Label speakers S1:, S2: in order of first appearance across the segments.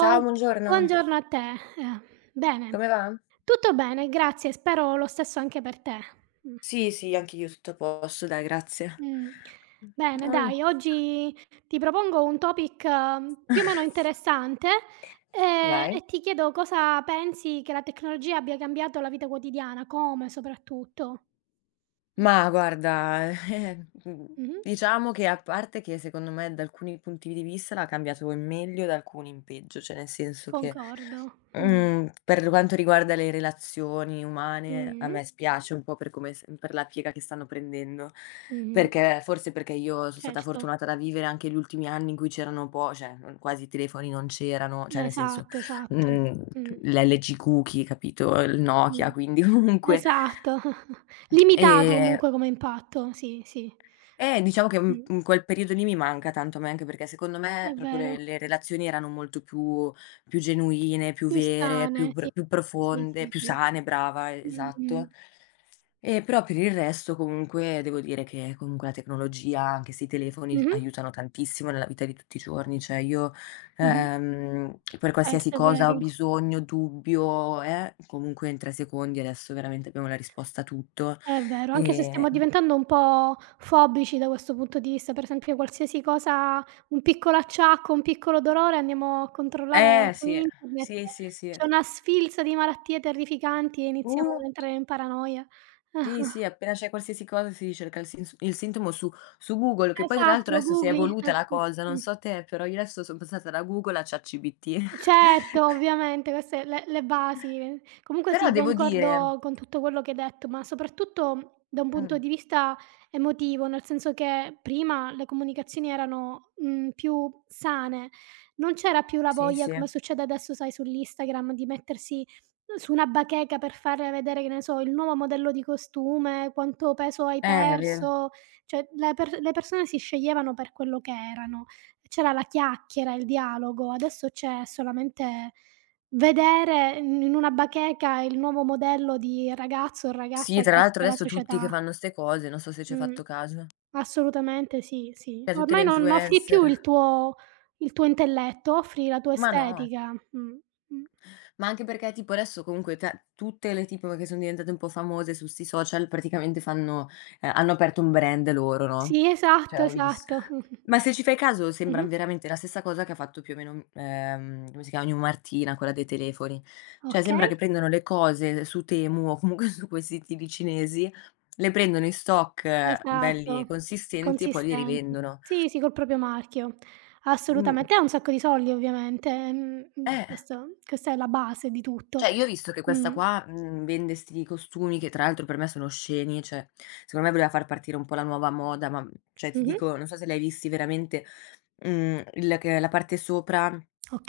S1: Ciao, buongiorno.
S2: buongiorno a te. Eh, bene,
S1: Come va?
S2: tutto bene, grazie, spero lo stesso anche per te. Mh.
S1: Sì, sì, anche io tutto a posto, dai, grazie.
S2: Mh. Bene
S1: Mm,
S2: dai, oggi ti propongo un topic più o meno interessante,
S1: vai.
S2: e ti chiedo cosa pensi che la tecnologia abbia cambiato la vita quotidiana, come soprattutto. Mh.
S1: Ma guarda,
S2: Mh-mh.
S1: diciamo che a parte che secondo me da alcuni punti di vista l'ha cambiato in meglio, da alcuni in peggio, cioè nel senso che,
S2: Concordo. Mh.
S1: per quanto riguarda le relazioni umane a
S2: Mh-mh.
S1: me spiace un po' per come s per la piega che stanno prendendo,
S2: Mh-mh.
S1: perché forse perché io sono stata
S2: Certo.
S1: fortunata da vivere anche gli ultimi anni in cui c'erano po cioè, quasi i telefoni non c'erano, cioè nel senso,
S2: Esatto, esatto.
S1: mhmm,
S2: Mh.
S1: l'LG Cookie, capito, il Nokia,
S2: Mh.
S1: quindi comunque,
S2: Esatto. Limitato
S1: ehm
S2: comunque come impatto, sì, sì.
S1: diciamo che,
S2: Mh,
S1: in quel periodo lì mi manca tanto a me, anche perché secondo
S2: è
S1: me proprio le
S2: vero.
S1: le relazioni erano molto più più genuine, più
S2: Più
S1: vere,
S2: sane, sì.
S1: più
S2: Sì,
S1: profonde,
S2: sì,
S1: più
S2: sì.
S1: sane, brava,
S2: Mh-mh.
S1: esatto. E però per il resto comunque devo dire che comunque la tecnologia, anche se i telefoni
S2: Mh-mh.
S1: aiutano tantissimo nella vita di tutti i giorni, cioè io,
S2: Mh-mh.
S1: per
S2: Certo,
S1: qualsiasi
S2: è
S1: cosa ho
S2: vero.
S1: bisogno, dubbio, comunque in 3 secondi adesso veramente abbiamo la risposta a tutto,
S2: È vero, anche se
S1: ehm
S2: stiamo diventando un po' fobici da questo punto di vista, per esempio qualsiasi cosa, un piccolo acciacco, un piccolo dolore andiamo a controllare
S1: eh
S2: su
S1: sì,
S2: internet.
S1: sì, sì, sì.
S2: C'è una sfilza di malattie terrificanti e iniziamo
S1: Uh,
S2: ad entrare in paranoia.
S1: sì, sì, appena c'è qualsiasi cosa si cerca il sintomo su Google, che poi tra
S2: Esatto,
S1: l'altro
S2: lo
S1: adesso si è
S2: googli.
S1: evoluta la cosa, non
S2: Mh.
S1: so te, però io adesso son passata da Google a ChatGPT.
S2: Certo, ovviamente queste le basi. Comunque
S1: Però
S2: sì,
S1: devo dire
S2: concordo con tutto quello che hai detto, ma soprattutto da un
S1: mh,
S2: punto di vista emotivo, nel senso che prima le comunicazioni erano, più sane. Non c'era più la
S1: sì,
S2: voglia,
S1: sì,
S2: come succede adesso sai sull'Instagram, di mettersi su una bacheca per far vedere, che ne so, il nuovo modello di costume, quanto peso hai
S1: è vero.
S2: perso, cioè le per le persone si sceglievano per quello che erano. C'era la chiacchiera, il dialogo, adesso c'è solamente vedere in una bacheca il nuovo modello di ragazzo o
S1: Sì,
S2: ragazza
S1: tra
S2: che
S1: l'altro
S2: offre la
S1: adesso tutti che
S2: società.
S1: fanno 'ste cose, non so se ci hai
S2: Mh,
S1: fatto caso.
S2: assolutamente sì, sì.
S1: Cioè tutte le
S2: Ormai non offri più
S1: influencer.
S2: il tuo intelletto, offri la tua
S1: Ma no.
S2: estetica. Mh.
S1: Ma anche perché tipo adesso comunque ta tutte le tipo che son diventate un po' famose su 'sti social praticamente fanno hanno aperto un brand loro, no,
S2: Sì, esatto,
S1: cioè ho vis
S2: esatto.
S1: ma se ci fai caso sembran
S2: Mh-mh.
S1: veramente la stessa cosa che ha fatto più o meno, come si chiama, New Martina, quella dei telefoni. Cioè
S2: Okay.
S1: sembra che prendono le cose su Temu o comunque su quei siti lì cinesi, le prendono in stock belli e
S2: Esatto,
S1: consistenti e poi li
S2: consistenti.
S1: rivendono.
S2: Sì, sì, col proprio marchio.
S1: Mh,
S2: Assolutamente. E un sacco di soldi ovviamente,
S1: eh.
S2: questo questa è la base di tutto.
S1: Cioè, io ho visto che questa
S2: Mh.
S1: qua, vende 'sti costumi che tra l'altro per me sono osceni, cioè secondo me voleva far partire un po' la nuova moda, ma, cioè ti
S2: Mh-mh.
S1: dico, non so se l'hai visti veramente, il che la parte sopra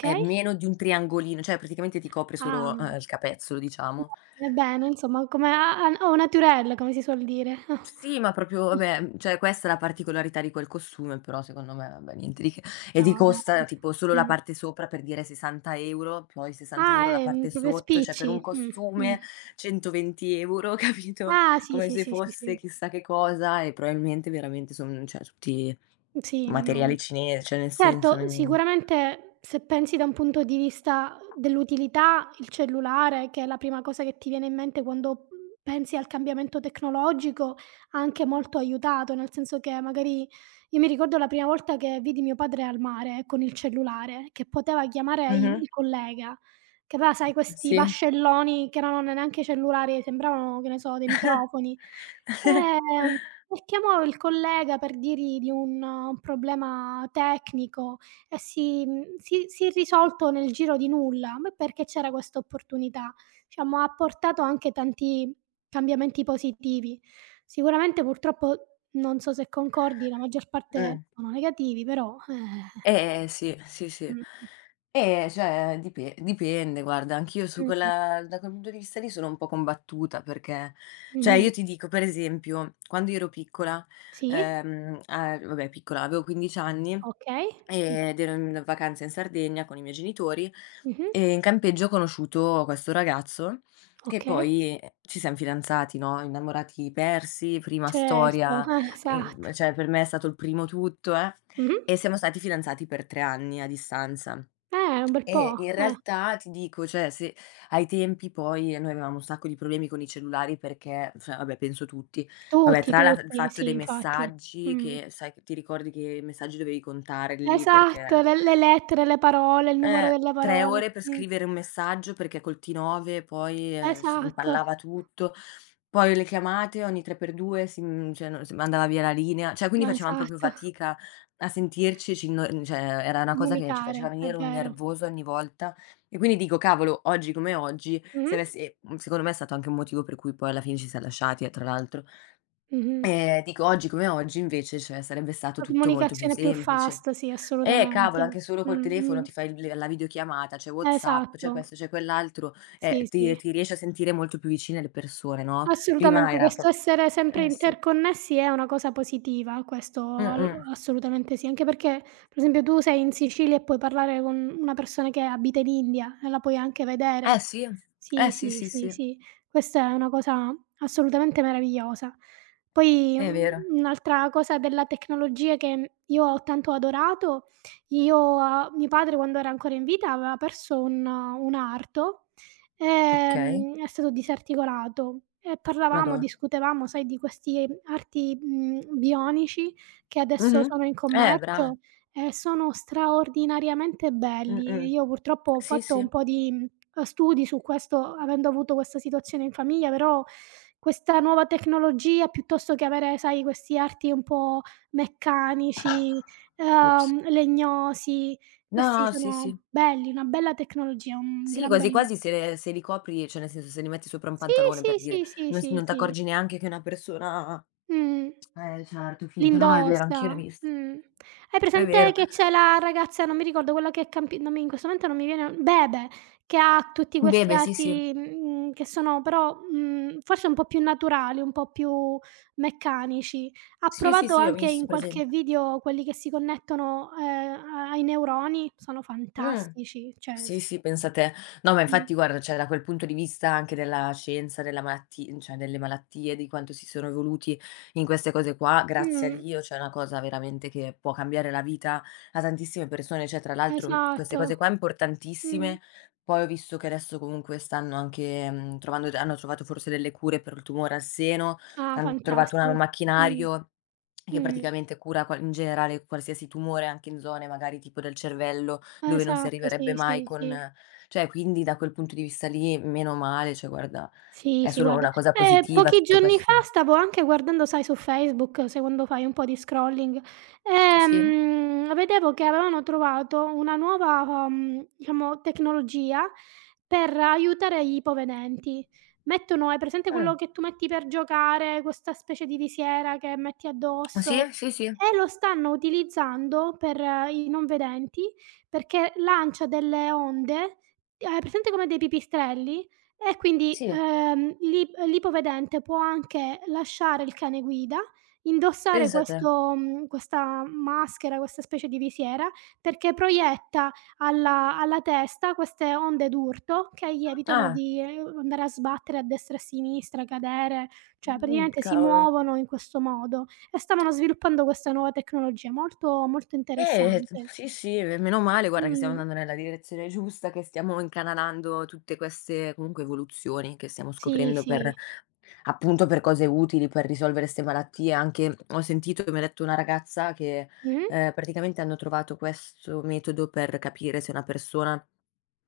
S1: è meno di un triangolino, cioè praticamente ti copre
S2: Ah.
S1: solo, il capezzolo, diciamo.
S2: Bene, bene, insomma come a a au naturel, come si suol dire.
S1: Sì, ma proprio vabbè, cioè questa è la particolarità di quel costume, però secondo me vabbè niente di che. E ti
S2: No
S1: costa
S2: dai.
S1: tipo solo la
S2: Mh.
S1: parte sopra per dire 60 €, poi
S2: Ah,
S1: 60 € la parte
S2: proprio
S1: sotto, cioè per
S2: spicci.
S1: un
S2: Mh.
S1: costume 120 €, capito?
S2: Ah, sì,
S1: Come
S2: sì,
S1: se
S2: sì, sì,
S1: fosse
S2: sì.
S1: chissà che cosa e probabilmente veramente son cioè tutti
S2: Sì, no.
S1: materiali cinesi, cioè nel senso
S2: Certo,
S1: non
S2: sicuramente se pensi da un punto di vista dell'utilità, il cellulare, che è la prima cosa che ti viene in mente quando, pensi al cambiamento tecnologico, ha anche molto aiutato, nel senso che magari io mi ricordo la prima volta che vidi mio padre al mare con il cellulare, che poteva chiamare il
S1: mh-mh.
S2: il collega, che aveva sai questi
S1: Sì.
S2: vascelloni che non erano neanche cellulari, sembravano, che ne so, dei microfoni. Ehm e chiamò il collega per dirgli di un problema tecnico e si mhmm, si si è risolto nel giro di nulla, ma perché c'era questa opportunità. Diciamo, ha portato anche tanti cambiamenti positivi. Sicuramente purtroppo, non so se concordi, la maggior parte
S1: Mh.
S2: sono negativi, però,
S1: Sì, sì, sì.
S2: mh,
S1: Cioè dipende guarda, anch'io su
S2: mh,
S1: quella da quel punto di vista lì sono un po' combattuta perché cioè io
S2: mh-mh.
S1: ti dico per esempio, quando io ero piccola,
S2: Sì,
S1: a vabbè piccola, avevo 15 anni,
S2: okay,
S1: ed ero in vacanza in Sardegna con i miei genitori
S2: mh-mh,
S1: e in campeggio ho conosciuto questo ragazzo che
S2: okay,
S1: poi ci siam fidanzati, no, innamorati persi, prima
S2: certo,
S1: storia,
S2: esatto.
S1: cioè per me è stato il primo tutto, eh.
S2: Mh-mh.
S1: E siamo stati fidanzati per 3 anni a distanza.
S2: Un bel
S1: E
S2: po',
S1: in
S2: eh.
S1: realtà ti dico, cioè se ai tempi poi noi avevamo un sacco di problemi con i cellulari perché cioè vabbè penso tutti, vabbè
S2: Tutti,
S1: tra la il
S2: tutti,
S1: fatto
S2: sì,
S1: dei
S2: infatti.
S1: messaggi
S2: Mh.
S1: che sai ti ricordi che i messaggi dovevi contarli
S2: Esatto,
S1: perché
S2: le lettere, le parole, il numero
S1: eh,
S2: delle
S1: 3
S2: parole.
S1: ore per
S2: Mh.
S1: scrivere un messaggio perché col T9 poi, si
S2: Esatto,
S1: impallava tutto. Poi le chiamate ogni 3x2 cioè no si andava via la linea, cioè quindi
S2: no,
S1: facevamo proprio
S2: esatto.
S1: fatica a sentirci, ci inno cioè era una cosa che ci faceva
S2: Comunicare, è
S1: venire un
S2: vero.
S1: nervoso ogni volta. E quindi dico: "Cavolo, oggi come oggi" se
S2: Mh-mh.
S1: avessi e, secondo me è stato anche un motivo per cui poi alla fine ci siam lasciati, tra l'altro.
S2: Mh-mh.
S1: Dico oggi come oggi invece, cioè, sarebbe stato
S2: La
S1: tutto molto più
S2: comunicazione più
S1: semplice.
S2: fast, sì,
S1: Cavolo,
S2: assolutamente.
S1: anche solo col telefono ti fai il le la videochiamata, c'è WhatsApp,
S2: Esatto.
S1: c'è questo, c'è quell'altro,
S2: Sì, sì.
S1: ti riesci a sentire molto più vicine le persone, no, prima
S2: Assolutamente,
S1: era
S2: questo
S1: pro
S2: essere sempre
S1: eh sì,
S2: interconnessi è una cosa positiva, questo al
S1: mh-mh.
S2: assolutamente sì, anche perché per esempio tu sei in Sicilia e puoi parlare con una persona che abita in India e la puoi anche vedere.
S1: Eh sì,
S2: Sì,
S1: eh sì,
S2: sì,
S1: sì,
S2: sì,
S1: sì,
S2: sì, questa è una cosa assolutamente meravigliosa. Poi,
S1: è vero.
S2: un'altra cosa della tecnologia che io ho tanto adorato, io a mio padre quando era ancora in vita aveva perso un arto,
S1: Okay,
S2: è stato disarticolato, e
S1: mado,
S2: parlavamo, discutevamo, sai, di questi arti, bionici, che adesso
S1: mh-mh.
S2: sono in
S1: Brava.
S2: commercio, e sono straordinariamente belli.
S1: Mh-mh.
S2: Io purtroppo ho
S1: Sì,
S2: fatto
S1: sì.
S2: un po' di, studi su questo, avendo avuto questa situazione in famiglia, però questa nuova tecnologia piuttosto che avere, sai, questi arti un po' meccanici,
S1: Ops.
S2: legnosi,
S1: No,
S2: questi
S1: no, sì, sì.
S2: sono belli, una bella tecnologia, un
S1: Sì,
S2: gran
S1: quasi
S2: bel
S1: quasi se le se li copri cioè nel senso se li metti sopra un
S2: sì,
S1: pantalone
S2: sì,
S1: per dire,
S2: sì, sì, sì,
S1: non
S2: sì.
S1: t'accorgi neanche che è una persona
S2: Mh.
S1: eh certo, finto. No, no, è vero, anch'io
S2: L'indossa.
S1: l'ho visto.
S2: Mh. Hai
S1: È
S2: presente
S1: vero.
S2: che c'è la ragazza, non mi ricordo quella che è campi non mi in questo momento non mi viene, Bebe, che ha tutti questi
S1: Bebe, sì, sì.
S2: arti, che sono però, forse un po' più naturali, un po' più meccanici. Ha
S1: Sì, sì,
S2: provato
S1: sì, ho
S2: anche in
S1: visto,
S2: qualche
S1: presente.
S2: video quelli che si connettono, a ai neuroni, sono
S1: Mh.
S2: fantastici, cioè s
S1: Sì, sì, pensa te. No, ma
S2: mh.
S1: infatti guarda, cioè da quel punto di vista anche della scienza, della malatti cioè delle malattie, di quanto si sono evoluti in queste cose qua, grazie a
S2: Mh.
S1: Dio, cioè è una cosa veramente che può cambiare la vita a tantissime persone. Cioè, tra l'altro, queste
S2: Esatto.
S1: cose qua
S2: Mh.
S1: importantissime, poi ho visto che adesso comunque stanno anche, trovando d hanno trovato forse delle cure per il tumore al seno,
S2: Ah,
S1: han trovato una un
S2: fantastico. Mh.
S1: macchinario che
S2: Mh.
S1: praticamente cura qua in generale qualsiasi tumore, anche in zone magari tipo del cervello, dove non si
S2: Esatto, sì,
S1: arriverebbe mai
S2: sì,
S1: con
S2: sì.
S1: cioè quindi da quel punto di vista lì, meno male, cioè guarda,
S2: Sì,
S1: è
S2: sì,
S1: solo
S2: guarda,
S1: una cosa positiva
S2: pochi
S1: tutto
S2: giorni fa
S1: questo.
S2: stavo anche guardando, sai, su Facebook, sai quando fai un po' di scrolling,
S1: Sì?
S2: vedevo che avevano trovato una nuova, diciamo, tecnologia per aiutare gli ipovedenti. Mettono, hai presente
S1: Mh.
S2: quello che tu metti per giocare, questa specie di visiera che metti
S1: Sì,
S2: addosso?
S1: sì, sì,
S2: E lo stanno utilizzando per i non vedenti, perché lancia delle onde, hai presente come dei pipistrelli? E quindi,
S1: sì,
S2: l'ipovedente può anche lasciare il cane guida, indossare
S1: pensa te.
S2: questa maschera, questa specie di visiera, perché proietta alla testa queste onde d'urto che gli evitano
S1: Ah,
S2: di, andare a sbattere a destra e a sinistra, cadere, cioè praticamente si
S1: cavolo.
S2: muovono in questo modo e stavano sviluppando questa nuova tecnologia molto, molto interessante.
S1: Sì, sì, e meno male guarda che stiamo
S2: Mh.
S1: andando nella direzione giusta, che stiamo incanalando tutte queste comunque evoluzioni che stiamo
S2: Sì,
S1: scoprendo
S2: sì.
S1: per appunto per cose utili, per risolvere 'ste malattie, anche ho sentito che mi ha detto una ragazza che,
S2: Mh-mh.
S1: praticamente hanno trovato questo metodo per capire se una persona,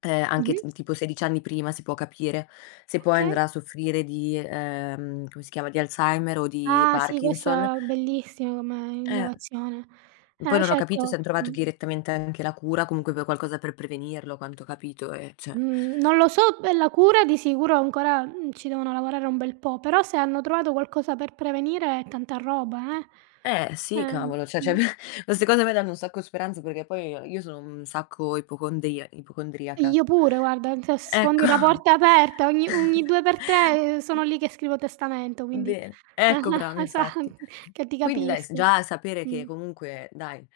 S1: anche
S2: Mh-mh.
S1: t tipo 16 anni prima si può capire se poi
S2: Okay.
S1: andrà a soffrire di, come si chiama, di Alzheimer o di
S2: Ah sì,
S1: Parkinson.
S2: questa è bellissima come
S1: Eh,
S2: innovazione.
S1: poi
S2: Eh
S1: non ho capito
S2: certo,
S1: se han trovato direttamente anche la cura, comunque per qualcosa per prevenirlo, a quanto ho capito, e cioè
S2: mhmm, non lo so per la cura di sicuro ancora, ci devono lavorare un bel po', però se hanno trovato qualcosa per prevenire è tanta roba, eh.
S1: eh sì, cavolo, cioè queste cose a me danno un sacco di speranza perché poi io sono un sacco ipocondriaca.
S2: Io pure guarda, cioè sfondi
S1: Ecco.
S2: una porta aperta, ogni 2 per 3 sono lì che scrivo testamento, quindi.
S1: Bene, ecco bravo,
S2: Eh, sa
S1: infatti.
S2: che ti
S1: Quindi dai, s
S2: capisco.
S1: già sapere che
S2: Mh,
S1: comunque dai,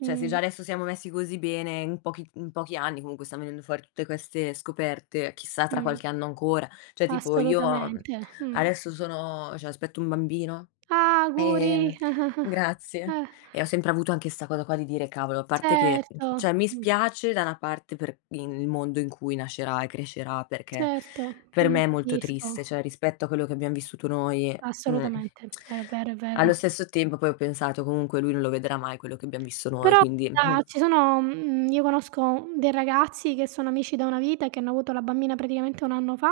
S1: cioè se già adesso siamo messi così bene, in pochi anni comunque stanno venendo fuori tutte queste scoperte, chissà tra
S2: mh,
S1: qualche anno ancora. Cioè tipo io, mhmm,
S2: assolutamente.
S1: adesso sono cioè aspetto un bambino.
S2: Ah,
S1: Ehm,
S2: auguri.
S1: grazie.
S2: Eh,
S1: E ho sempre avuto anche 'sta cosa qua di dire: "Cavolo", a parte che
S2: certo,
S1: cioè mi spiace da una parte per il mondo in cui nascerà e crescerà, perché
S2: certo,
S1: per me è molto
S2: capisco.
S1: triste, cioè rispetto a quello che abbiam vissuto noi, mhmm,
S2: Assolutamente, è vero, è
S1: allo
S2: vero.
S1: stesso tempo poi ho pensato: "Comunque lui non lo vedrà mai quello che abbiam visto noi",
S2: Però
S1: quindi
S2: guarda,
S1: mh.
S2: io conosco dei ragazzi che sono amici da una vita e che hanno avuto la bambina praticamente 1 anno fa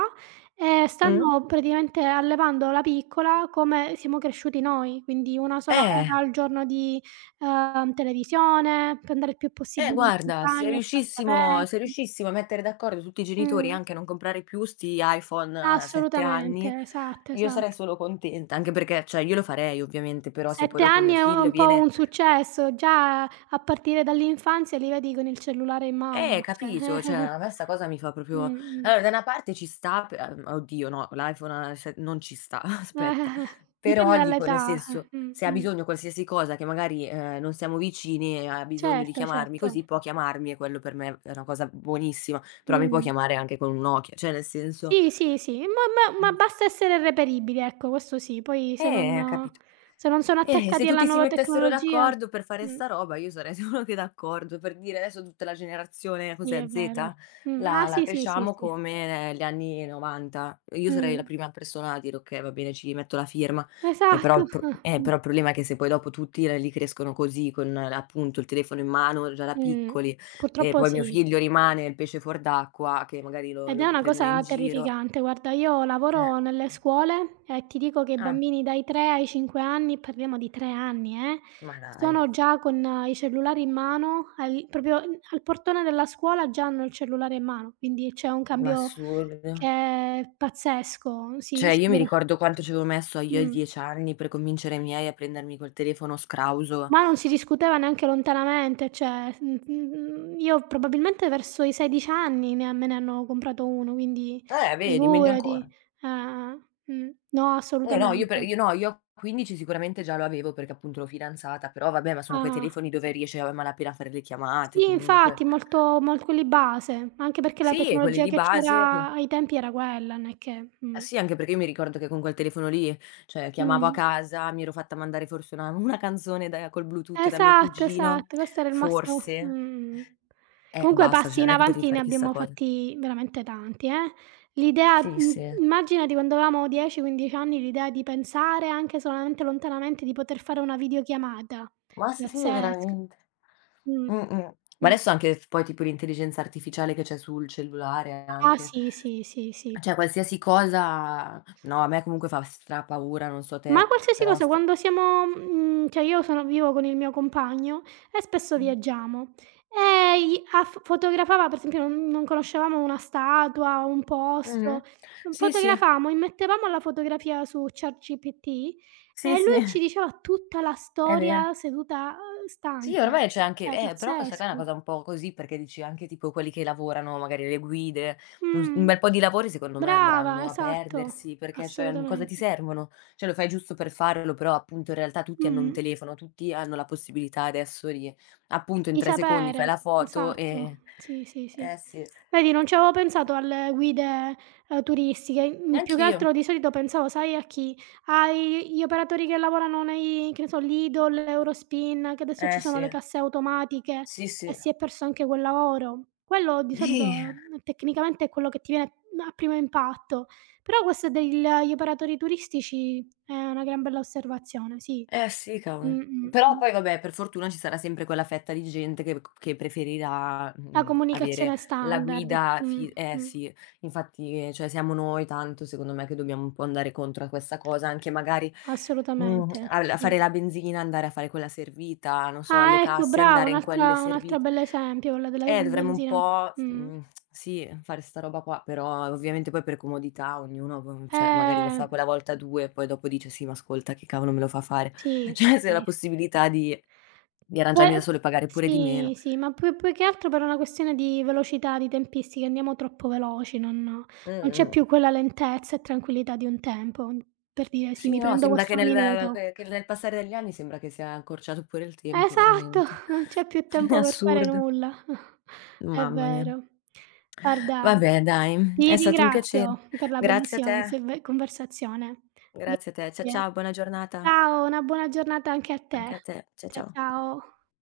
S2: e
S1: Mh?
S2: stanno praticamente allevando la piccola come siamo cresciuti noi, quindi 1 sola
S1: Eh.
S2: ora al giorno di, televisione, per andare il più possibile in
S1: Guarda,
S2: montagna, spazi
S1: se
S2: aperti.
S1: riuscissimo a mettere d'accordo tutti i genitori,
S2: Mh.
S1: anche a non comprare più 'sti iPhone a 7 anni,
S2: Assolutamente, esatto,
S1: io sarei
S2: esatto.
S1: solo contenta, anche perché cioè io lo farei ovviamente, però se poi
S2: 7
S1: dopo
S2: anni
S1: mio
S2: è
S1: figlio
S2: un po' un
S1: viene
S2: successo, già a partire dall'infanzia li vedi con il cellulare in
S1: eh,
S2: mano, cioè.
S1: capito, cioè a me 'sta cosa mi fa proprio
S2: Mh-mh.
S1: allora da una parte ci sta p oddio no, l'iPhone ha se non ci sta, aspetta.
S2: Dipende
S1: Però dico, nel
S2: dall'età,
S1: senso, se ha
S2: mh.
S1: bisogno di qualsiasi cosa che magari, non siamo vicini e ha bisogno di
S2: Certo,
S1: chiamarmi
S2: certo.
S1: così, può chiamarmi e quello per me è una cosa buonissima, però mi può
S2: Mh.
S1: chiamare anche con un Nokia, cioè nel senso
S2: Sì, sì, sì, ma basta essere reperibili, ecco, questo sì, poi se non
S1: capito.
S2: sono
S1: Se
S2: attaccati alla
S1: tutti si
S2: nuova
S1: mettessero
S2: tecnologia,
S1: d'accordo per fare
S2: mh,
S1: sta roba io sarei solo che d'accordo, per dire adesso tutta la generazione,
S2: sì,
S1: cos'è,
S2: è
S1: Z?
S2: vero. Ah
S1: La
S2: sì, sì, sì,
S1: cresciamo
S2: sì.
S1: come gli anni '90. Io sarei la
S2: Mh.
S1: prima persona a dire: "Okay, va bene, ci metto la firma".
S2: Esatto.
S1: Però il problema è che se poi dopo tutti re li crescono così, con appunto il telefono in mano già da
S2: Mh,
S1: piccoli, e
S2: purtroppo
S1: poi mio
S2: sì.
S1: figlio rimane il pesce fuor d'acqua, che magari
S2: Ed è
S1: lo
S2: una
S1: prendono in
S2: cosa
S1: giro.
S2: terrificante. Guarda, io
S1: Eh.
S2: lavoro nelle scuole e ti dico che i
S1: Ah,
S2: bambini dai 3 ai 5 anni, parliamo di 3 anni,
S1: ma dai,
S2: sono già con i cellulari in mano, al proprio n al portone della scuola già hanno il cellulare in mano, quindi c'è un
S1: ma
S2: cambio
S1: assurdo.
S2: che è pazzesco. Sì,
S1: Cioè, io mi
S2: sicura
S1: ricordo quanto ci avevo messo io ai
S2: mh.
S1: 10 anni per convincere i miei a prendermi quel telefono scrauso.
S2: Ma non si discuteva neanche lontanamente, cioè, io probabilmente verso i 16 anni ne me ne hanno comprato 1, quindi
S1: Vedi, meglio
S2: figurati.
S1: ancora".
S2: No,
S1: No, io pre
S2: assolutamente.
S1: io no, io a 15 sicuramente già lo avevo perché appunto ero fidanzata, però vabbè, ma sono quei
S2: Ah-ah.
S1: telefoni dove riesci a malapena a fare le chiamate
S2: Sì,
S1: comunque.
S2: infatti, molto mol quelli base, anche perché la
S1: Sì, e quelli
S2: tecnologia
S1: lì
S2: che
S1: base che
S2: c'era ai tempi era quella, non è che.
S1: eh sì, anche perché io mi ricordo che con quel telefono lì, cioè, chiamavo a
S2: Mh.
S1: casa, mi ero fatta mandare forse una canzone da col Bluetooth da mio
S2: Esatto,
S1: cugino,
S2: esatto, questo era il massimo
S1: forse,
S2: mh.
S1: e
S2: Comunque
S1: basta,
S2: passi
S1: cioè
S2: in
S1: non è che potevi
S2: avanti ne
S1: fare chissà
S2: abbiamo
S1: cosa.
S2: fatti veramente tanti, eh. L'idea
S1: Sì,
S2: mhmm,
S1: sì.
S2: immaginati quando avevamo 10, 15 anni l'idea di pensare anche solamente lontanamente di poter fare una videochiamata.
S1: Ma sì, sì,
S2: Pazzesco.
S1: veramente.
S2: Mh,
S1: Mh-mh. Ma
S2: mh.
S1: adesso anche f poi tipo l'intelligenza artificiale che c'è sul cellulare
S2: Ah
S1: anche,
S2: sì, sì, sì, sì.
S1: cioè qualsiasi cosa no, a me comunque fa strapaura, non so
S2: Ma
S1: te,
S2: qualsiasi
S1: però
S2: cosa,
S1: st
S2: cioè io sono vivo con il mio compagno e spesso
S1: mh.
S2: viaggiamo. E i a f fotografava, per esempio non conoscevamo una statua, un
S1: Mh-mh.
S2: posto,
S1: Sì, sì.
S2: fotografavamo, immettevamo la fotografia su ChatGPT e
S1: Sì, sì,
S2: lui ci diceva tutta la
S1: è vero.
S2: storia seduta,
S1: Sì,
S2: stante.
S1: ormai c'è anche
S2: Cioè
S1: però questa qua è una
S2: pazzesco.
S1: cosa un po' così, perché dici anche tipo quelli che lavorano, magari le guide, un
S2: Mh,
S1: bel po' di lavori secondo me
S2: brava,
S1: andranno a
S2: esatto,
S1: perdersi, perché cioè, cosa ti
S2: assolutamente.
S1: servono? Cioè lo fai giusto per farlo, però appunto in realtà tutti hanno un
S2: Mh.
S1: telefono, tutti hanno la possibilità adesso di appunto in
S2: Di
S1: 3 secondi fai
S2: sapere,
S1: la foto e
S2: esatto. Sì, sì, sì.
S1: eh sì.
S2: Vedi, non ci avevo pensato alle guide, turistiche. Mhmm, più che
S1: Neanch'io.
S2: altro di solito pensavo, sai a chi? Ai gli operatori che lavorano nei che ne so, Lidl, Eurospin, che adesso ci
S1: Eh
S2: sono
S1: sì.
S2: le casse automatiche
S1: Sì,
S2: e
S1: sì.
S2: si è perso anche quel lavoro. Quello di solito,
S1: Eh.
S2: tecnicamente è quello che ti viene, a primo impatto, però questo degl gli operatori turistici è una gran bella osservazione, sì.
S1: Eh sì,
S2: Mh,
S1: cavolo.
S2: mh,
S1: Però
S2: mh.
S1: poi vabbè, per fortuna ci sarà sempre quella fetta di gente che c che preferirà,
S2: La
S1: avere
S2: comunicazione
S1: la
S2: standard.
S1: guida fi eh
S2: Mh,
S1: sì, infatti, cioè siamo noi tanto secondo me che dobbiamo un po' andare contro a questa cosa, anche magari,
S2: assolutamente.
S1: al a
S2: Mh.
S1: fare la benzina, andare a fare quella servita, non so, alle
S2: Ah, ecco
S1: casse,
S2: brava,
S1: andare in quelle
S2: un'altra
S1: servite.
S2: bell'esempio quella della
S1: Dovremmo un
S2: benzina.
S1: po',
S2: Mh.
S1: sì, fare sta roba qua, però ovviamente poi per comodità ognuno, cioè magari lo
S2: Eh,
S1: fa quella volta, 2, poi dopo dice: "Sì, ma ascolta che cavolo me lo fa fare?"
S2: sì,
S1: Cioè, se ho la
S2: sì.
S1: possibilità di
S2: Pe
S1: arrangiarmi da sola e pagare pure di
S2: sì,
S1: meno.
S2: sì, ma più che altro per una questione di velocità, di tempistica, andiamo troppo veloci, non c'è
S1: Mh-mh.
S2: più quella lentezza e tranquillità di un tempo. Per dire: "Sì,
S1: Sì,
S2: mi
S1: no,
S2: prendo
S1: sembra che
S2: questo
S1: nel
S2: minuto".
S1: che nel passare degli anni sembra che sia accorciato pure il tempo,
S2: Esatto,
S1: veramente.
S2: non c'è più
S1: È
S2: tempo per fare
S1: assurdo.
S2: nulla. È
S1: Mamma mia.
S2: vero. Guarda,
S1: Vabbè dai,
S2: ti
S1: è stato un piacere.
S2: ringrazio per la
S1: Grazie a
S2: bellissima
S1: te,
S2: conserve conversazione.
S1: grazie a te. Cia
S2: Grazie.
S1: ciao, buona giornata
S2: Ciao, una buona giornata anche a te.
S1: anche a te. Cia
S2: Cia
S1: ciao.
S2: ciao.